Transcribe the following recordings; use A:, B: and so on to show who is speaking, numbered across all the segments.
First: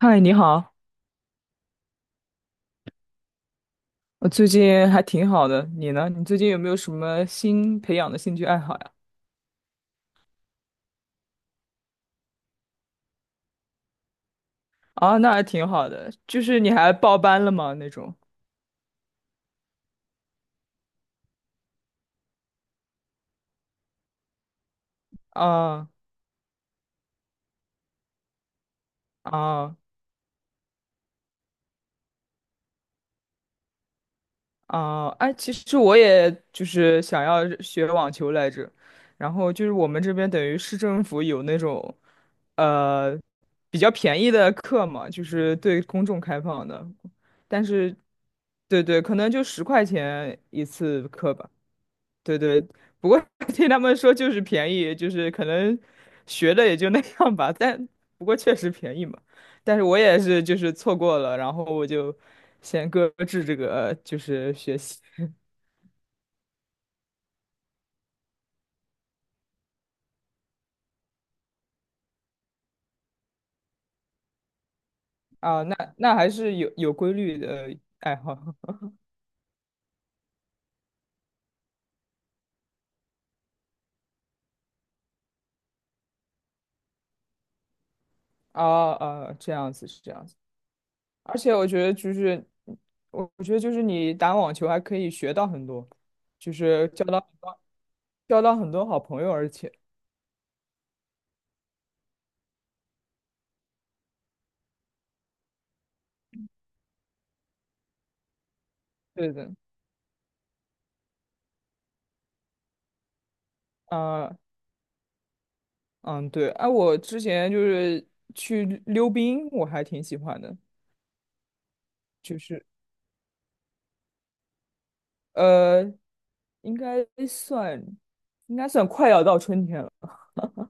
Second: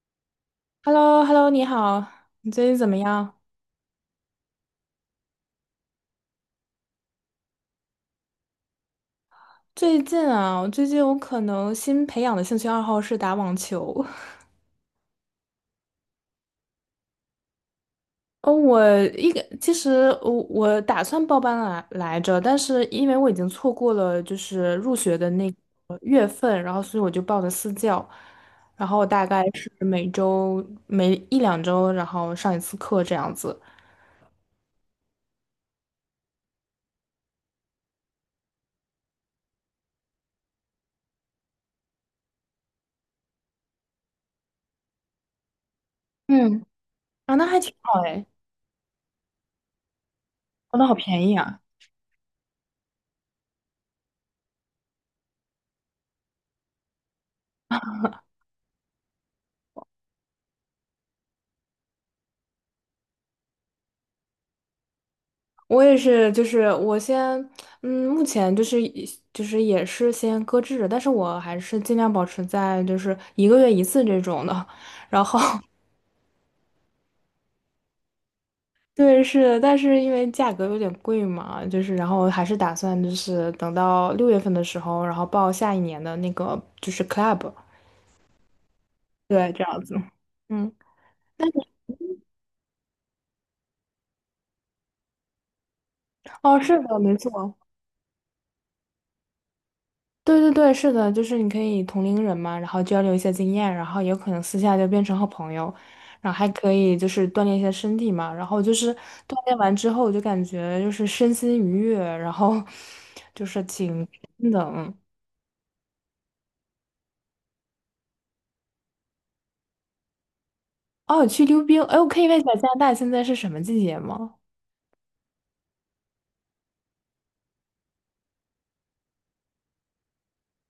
A: 嗨，你好，
B: h e l l o hello 你好，你最近怎么样？
A: 我最近还挺好的，你呢？你最近有没有什么新培养的兴趣爱好呀？
B: 最近啊，我最近可能新培养的兴趣爱好是打网球。
A: 啊，那还挺好的，就是你还报班了吗？那种？
B: 哦，我一个其实我我打算报班来着，但是因为我已经错过了就是入学的那个
A: 啊
B: 月份，然后所以我就报的私教，然后大概是
A: 啊
B: 每周每一两周，然后上一次课这样子。
A: 啊！哎，其实我也就是想要学网球来着，然后就是我们这边等于市政府有那种，呃，比较便宜的课嘛，就是对公众开
B: 嗯，
A: 放的，
B: 啊，那还
A: 但
B: 挺
A: 是，
B: 好哎。
A: 对对，可能就10块钱一
B: 哦，那好
A: 次
B: 便
A: 课
B: 宜
A: 吧。
B: 啊。
A: 对对，不过 听他们说就是便宜，就是可能学的也就那样吧，但不过确实便宜嘛。但是我也是就是错过了，然后我就先搁置这个就是学习
B: 我也是，就是我先，嗯，目前就是以就是也是先搁置着，但是我还是尽量保持在就是1个月1次这种的，然后
A: 啊，那还是有规律的爱好
B: 对是，但是因为价格有点贵嘛，就是然后还是打算就是等到6月份的时候，然后报下一年的那个就是 club。
A: 啊啊，
B: 对，
A: 这
B: 这
A: 样
B: 样
A: 子
B: 子，
A: 是这样子。
B: 嗯。
A: 而
B: 但
A: 且
B: 是
A: 我觉得就是我觉得就是你打网球还可以学到很多，就
B: 哦是
A: 是
B: 的，
A: 交
B: 没
A: 到
B: 错。
A: 交到很多好朋友，而且
B: 对对对，是的，就是你可以同龄人嘛，然后交流一些经验，然后有可能私下就变成好朋友，然后还可以就是锻炼一些身体嘛，然后就是
A: 对
B: 锻
A: 的。
B: 炼完之后，我就感觉就是身心愉悦，然后 就是挺
A: 啊、
B: 真的，嗯。
A: 嗯，对，哎、我之前就是去溜冰，我还挺喜欢的，
B: 哦，去溜冰，哎，我可以
A: 就
B: 问一下
A: 是
B: 加拿大现在是什么季节吗？
A: 呃，应该算应该算快要到春天了，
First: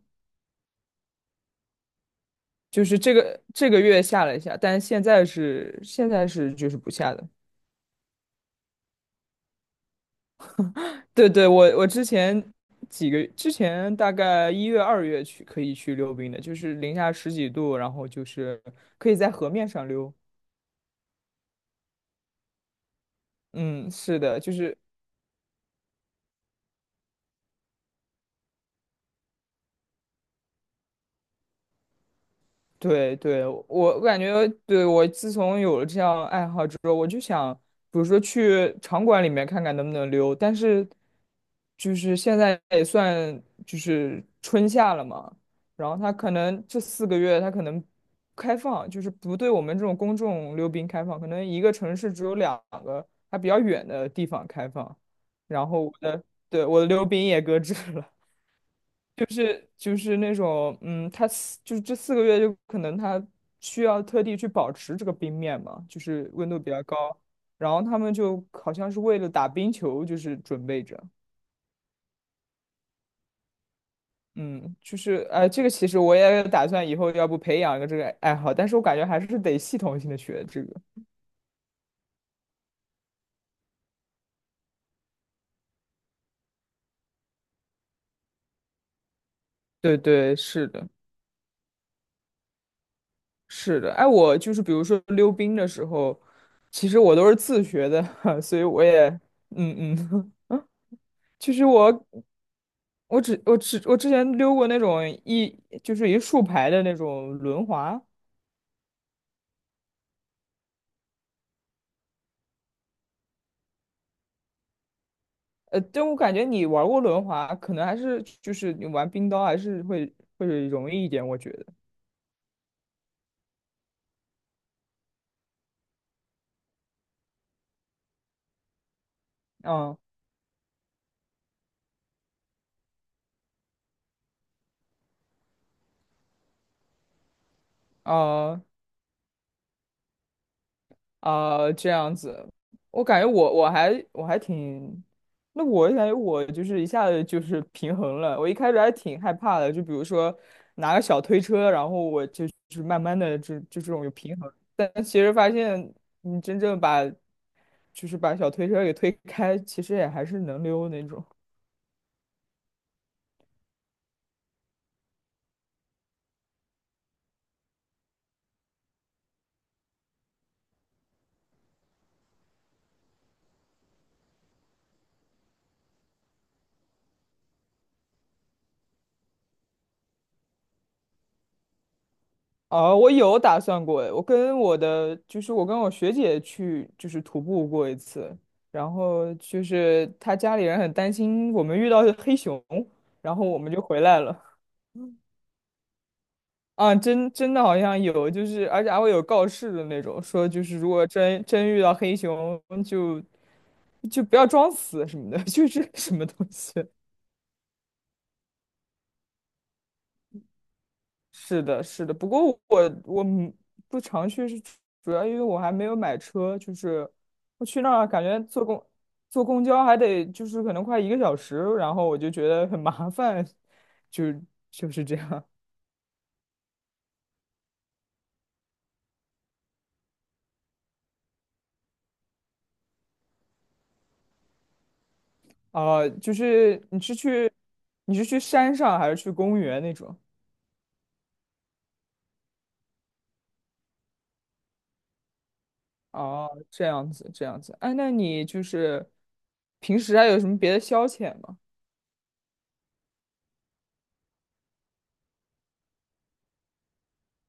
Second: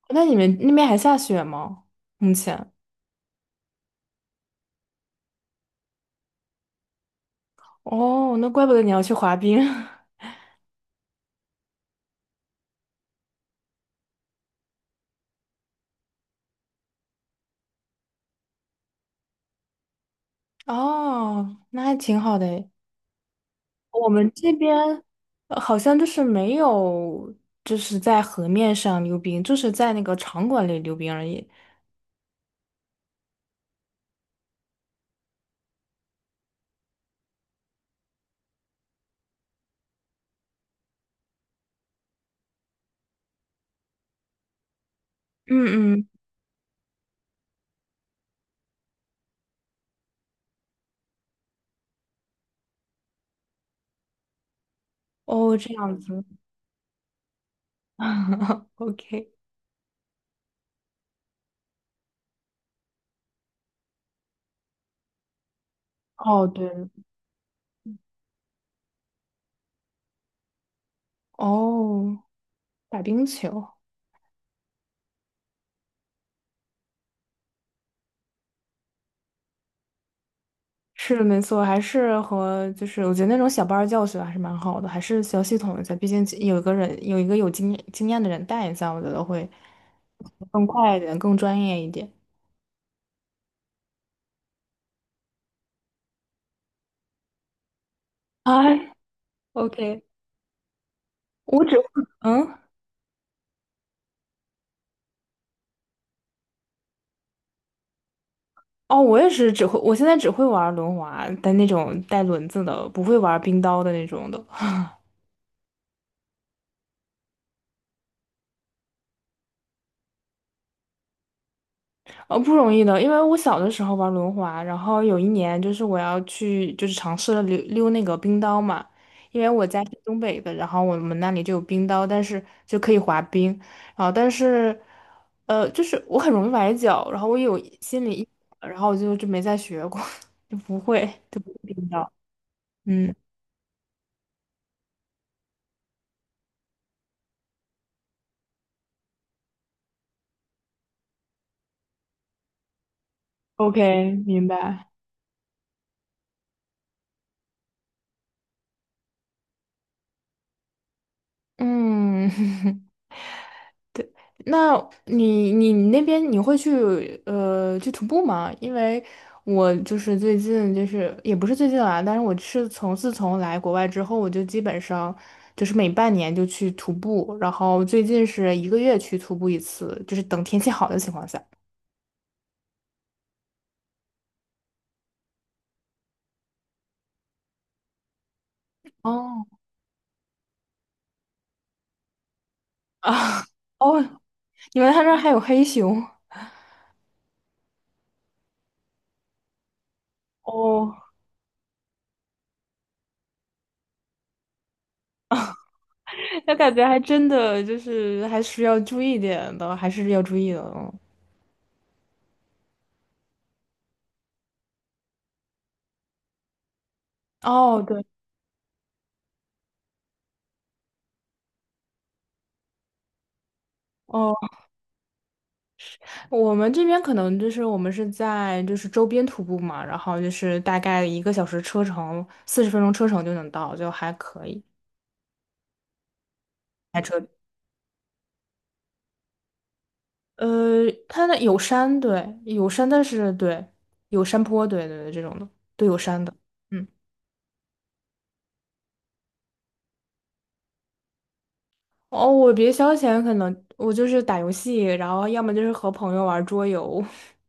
B: 那你们那边还下雪吗？目前？
A: 就是这个月下了一下，但现在是就是不下的。
B: 哦，那怪不得你要去滑冰。
A: 对对，我之前大概1月2月去可以去溜冰的，就是零下十几度，然后就是可以在河面上溜。
B: 哦，那还挺好的。
A: 嗯，
B: 我
A: 是
B: 们
A: 的，就
B: 这边
A: 是
B: 好像就是没有，就是在河面上溜冰，就是在那个场馆里溜冰而已。
A: 对对，我感觉，对，我自从有了这样爱好之后，我就想，比如说去场馆里面看看能不能溜，但是就是现在也算就是春夏了嘛，
B: 嗯
A: 然后
B: 嗯。
A: 它可能这四个月它可能开放，就是不对我们这种公众溜冰开放，可能一个城市只有两个还比较远的地方开放，
B: 哦，
A: 然
B: 这
A: 后
B: 样子。
A: 对，我的溜冰也搁置了。
B: ，OK。
A: 是就是那种，嗯，他四就是这四个月就可能他需要特地去保持这个冰面嘛，就是
B: 哦，
A: 温度比较
B: 对。
A: 高，然后他们就好像是为了打冰球，就是准备着，
B: 哦，打冰球
A: 嗯，就是哎、这个其实我也打算以后要不培养一个这个爱好，但是我感觉还是得系统性的学这个。
B: 是的，没错，还是和就是我觉得那种小班儿教学还是蛮好的，还是需要系统一下，毕竟有一个人有一个有经经验的人带一下，我觉得会
A: 对对，
B: 更
A: 是的，
B: 快一点，更专业一点。
A: 是的，哎，我就是比如说溜冰的时候，其实我都是自学的，所以我
B: 哎
A: 也，嗯
B: ，OK，
A: 嗯。其实
B: 我只会
A: 我
B: 嗯。
A: 我只我只我之前溜过那种一就是一竖排的那种轮滑，
B: 哦，我也是只会，我现在只会玩轮滑，但那种带轮子的，不会玩冰刀的那种的。
A: 但我感觉你玩过轮滑，可能还是就是你玩冰刀还是会容易一点，我觉得。
B: 不容易的。因为我小的时候玩轮滑，然后有一年就是我要去，就是尝试了溜溜那个冰刀嘛，因为我家是
A: 嗯
B: 东北的，然后我们那里就有冰刀，但是就可以滑冰，然后但是，就是我很容易崴脚，然后我有心理阴影，
A: 嗯
B: 然后我就没再学过，就不会，就不会
A: 啊、
B: 冰
A: 这
B: 刀。
A: 样子，我
B: 嗯
A: 感觉我还挺，那我感觉我就是一下子就是平衡了。我一开始还挺害怕的，就比如说拿个小推车，然后我就是慢慢的就这种有
B: ，OK，
A: 平
B: 明
A: 衡。
B: 白。
A: 但其实发现你真正把就是把小推车给推开，其实也还是能溜那种。
B: 嗯。那你那边你会去去徒步吗？因为我就是最近就是也不是最近啊，但是我是从自从来国外之后，我就基本上就是每半年就去徒步，然后最近是一个月去徒步一次，就是等天气好的情况下。
A: 啊，我有打算过诶，我跟我学姐去就是徒步过一次，然后
B: 哦
A: 就是她家里人很担心我们遇到黑熊，然
B: 啊。
A: 后我们 就回
B: 哦，
A: 来了。
B: 你们他那儿 还有黑熊。
A: 啊，真的好像有，就是而且还会有告示的那种，说就是如
B: 哦
A: 果真遇到黑熊就不要装死什么的，就是什么 东
B: 那
A: 西。
B: 感觉还真的就是还是要注意点的，还是要注意的。嗯。
A: 是的，是的。不过我不常去，是主要因为我还没有买车，就是我去
B: 哦，
A: 那
B: 对。
A: 儿感觉坐公交还得就是可能快1个小时，然后我就觉得很麻烦，就
B: 哦。
A: 就是这样。
B: 我们这边可能就是我们是在就是周边徒步嘛，然后就是大概1个小时车程，40分钟车程就能到，就还可以。
A: 啊。就是你
B: 开
A: 是
B: 车，
A: 去你是去山上还是去公园那种？
B: 呃，它那有山，对，有山，但是对，有山坡，对对对，这种的，都有山的。
A: 哦，这
B: 嗯。
A: 样子，这样子。哎，那你就是平时还有什么别的消遣吗？
B: 哦，我别消遣，可能我就是打游戏，然后要么就是和朋友玩桌游。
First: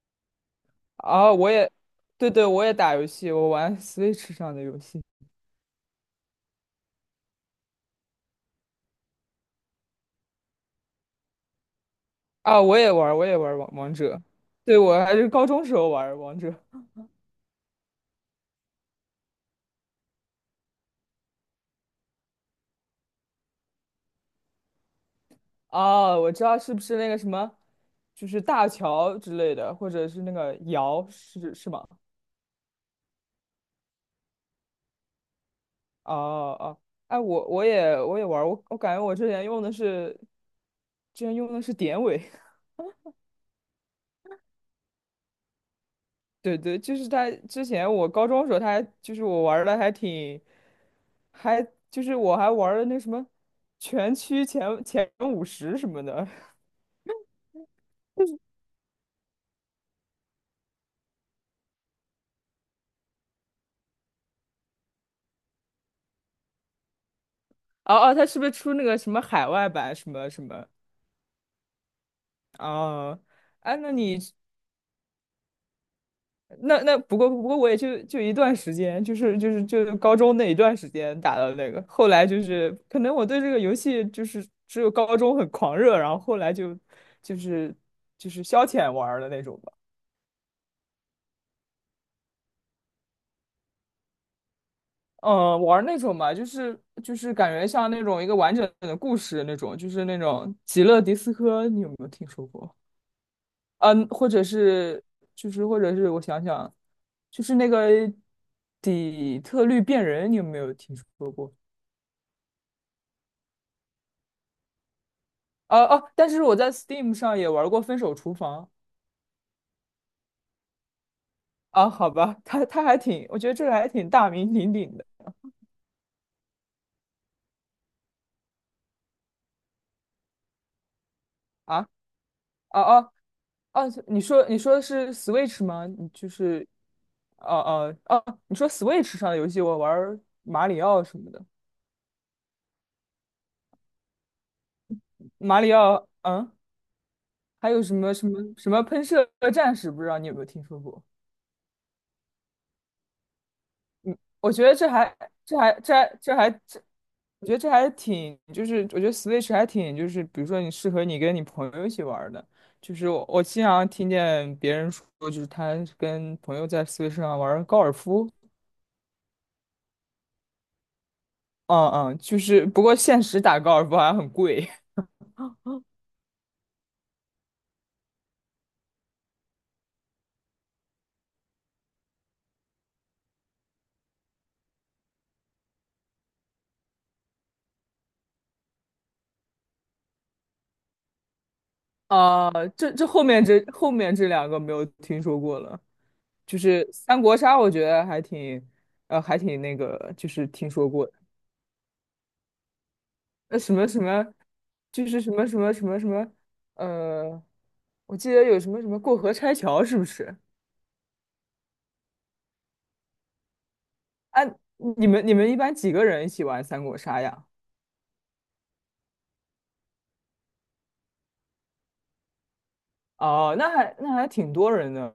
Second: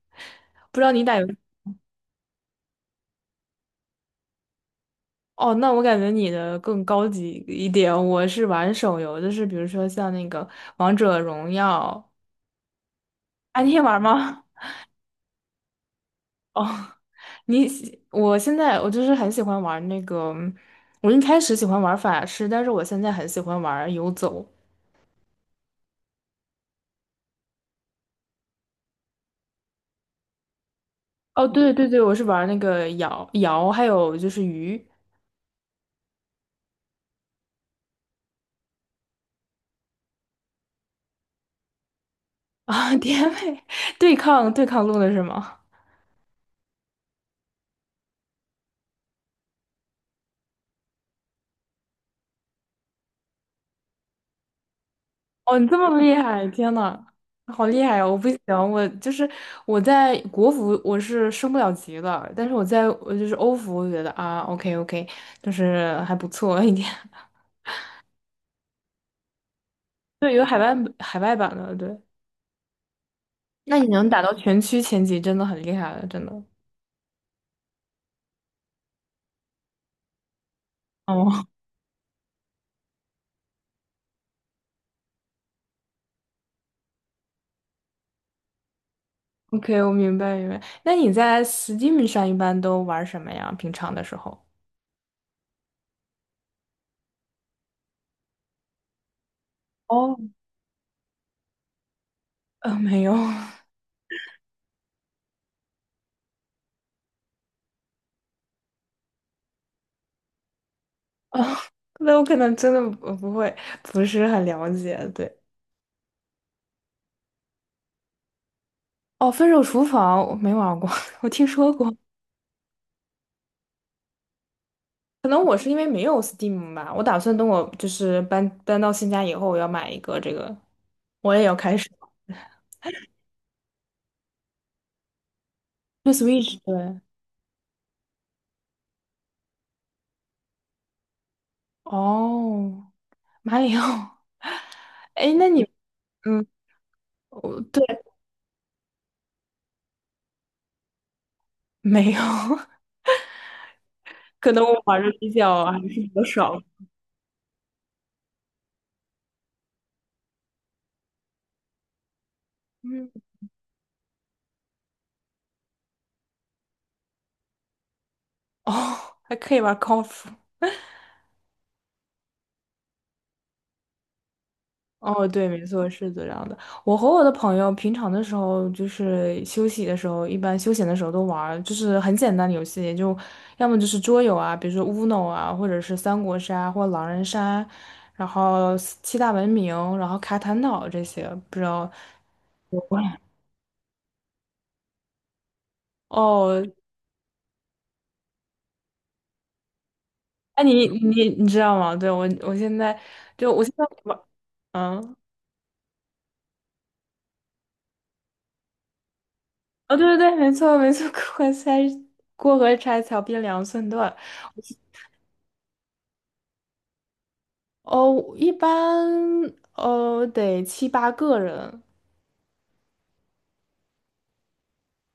B: 不知道你打游，
A: 啊，对对，我也打游戏，我玩 Switch 上的游戏。
B: 哦，那我感觉你的更高级一点。我是玩手游，就是比如说像那个《王者荣耀》。
A: 啊，我也玩儿
B: 啊，
A: 王
B: 你也
A: 王
B: 玩
A: 者。
B: 吗？
A: 对，我还是高中时候玩儿王 者。
B: 哦，你喜，我现在我就是很喜欢玩那个，我一开始喜欢玩法师，但是我现在很喜欢玩游走。
A: 啊，我知道是不是那个什么，就是大乔之类的，或者是那个瑶，
B: 哦，
A: 是是
B: 对
A: 吗？
B: 对对，我是玩那个瑶瑶，还有就是鱼
A: 哦哦，哎，我也玩儿，我感觉我之前用的是，之前用的是典韦。
B: 啊，甜美对抗对抗路的是吗？
A: 对对，就是他之前我高中的时候他还就是我玩的还挺，还就是我还玩了那什么全区前五
B: 哦，你这
A: 十什
B: 么
A: 么
B: 厉
A: 的，
B: 害，天呐，好厉害哦！我不行，我就是我在国服我是升不了级的，但是我在我就是欧服，我觉得啊，OK OK，就是还不错一点。
A: 哦哦，他是不是出那个什么海外版什么
B: 对，
A: 什
B: 有海
A: 么？
B: 外海外版的，对。
A: 哦，哎，
B: 那你
A: 那
B: 能
A: 你
B: 打到全区前几，真的很厉害了，真的。
A: 那那不过我也就一段时间，就是高中那一段时间打
B: 哦
A: 的那个，后来就是可能我对这个游戏就是只有高中很狂热，然后后来就是就是消遣玩儿的那 种吧。
B: ，OK，我明白明白。那你在 Steam 上一般都玩什么呀？平常的时候？
A: 嗯，玩儿那种吧，就是感觉像那种一个完整的故事那种，就是
B: 哦，
A: 那种极乐迪斯科，你有没有听说过？
B: 没有。哦
A: 嗯，或者是我想想。就是那个底特律变人，你有没有听说过？
B: 那我可能真的不不会，不是很了解。对。
A: 哦、哦、但是我在 Steam 上也玩过《分手厨房》
B: 哦，《分手厨房》我没玩过，我听说
A: 啊，
B: 过。
A: 好吧，它还挺，我觉得这个还挺大名鼎鼎的
B: 可能我是因为没有 Steam 吧，我打算等我就是搬搬到新家以后，我要买一个这个，我也要开
A: 啊
B: 始。
A: 哦哦哦，你说的是 Switch 吗？你
B: 对
A: 就
B: Switch，
A: 是
B: 对。
A: 哦哦哦，你说 Switch 上的游戏，我玩马里奥什么的，
B: 哦，马里奥。哎，那
A: 马
B: 你，
A: 里奥
B: 嗯，我
A: 还有
B: 对，
A: 什么什么什么喷射战士，不知道你有没有听说过？
B: 没有。
A: 我
B: 可能
A: 觉得
B: 我
A: 这
B: 玩的
A: 还
B: 比
A: 这
B: 较
A: 还
B: 还是
A: 这
B: 比
A: 还
B: 较
A: 这还
B: 少。
A: 这，我觉得这还挺，就是我觉得 Switch 还挺，就是比如说你适合你跟你朋友一起玩儿的，就是
B: 嗯。
A: 我经常听见别人说，就是他跟朋友在 Switch 上玩儿高尔夫，
B: 哦，还可以玩 colf
A: 嗯嗯，就是不过现实打高尔夫好像很贵，
B: 哦，对，没错，是这样的。我和我的朋友平常的时候，就是休息的时候，一般休闲的时候都玩儿，就是很简单的游戏，就要么就是桌游啊，比如说 Uno 啊，或者是三国杀或狼人杀，然后七大文明，然后卡坦岛这些，不知道。
A: 啊，这后 面这后面这两个没有听说过了，就
B: 哦，
A: 是三国杀，我觉得还挺，还挺那个，就是
B: 哎，
A: 听
B: 你
A: 说过。
B: 你你知道吗？对，我我现在就
A: 那
B: 我现
A: 什
B: 在
A: 么什
B: 玩，
A: 么，就
B: 嗯。
A: 是什么什么什么什么，呃，我记得有什么什么过河拆桥，
B: 哦，
A: 是不
B: 对对对，
A: 是？
B: 没错没错，过河拆桥变两寸断。
A: 啊，你们一般几个人一起玩三国杀呀？
B: 哦，一般哦得7、8个人。
A: 哦，那还挺多人的。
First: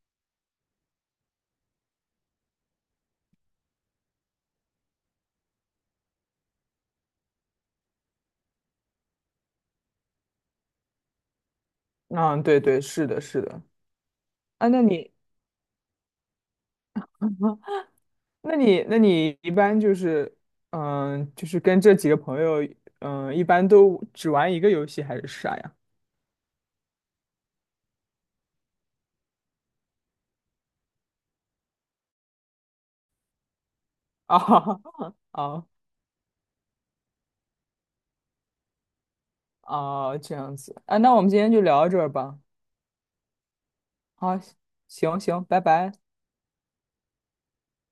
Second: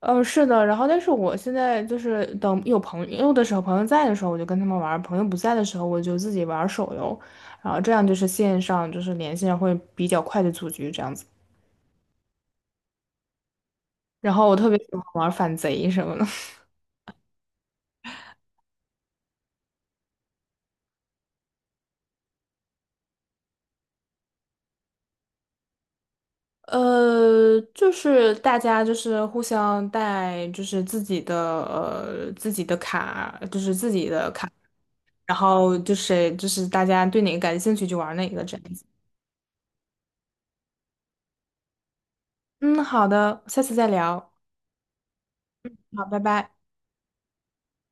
B: 嗯，是的，然后但是我现在就是等有朋友的时候，朋友在的时候我就跟他们玩儿，朋友不在的时候我就自己玩儿手游，然后这样就是线上就是连线会比较快的组局这样子。
A: 嗯，对对，是的，是的。
B: 然后我
A: 啊，
B: 特别
A: 那
B: 喜欢
A: 你
B: 玩儿反贼什么的。
A: 那你一般就是，就是跟这几个朋友，一般都只玩一个游戏还是啥呀？
B: 就是大家就是互相带，就是自己的自己的卡，就是自己的卡，
A: 啊，
B: 然
A: 哦
B: 后就是就是大家对哪个感兴趣就玩哪个这样子。
A: 哦，这样子啊，那我们今天就聊到这儿吧。
B: 嗯，好的，下次再聊。
A: 好，行行，拜拜。
B: 好，拜拜。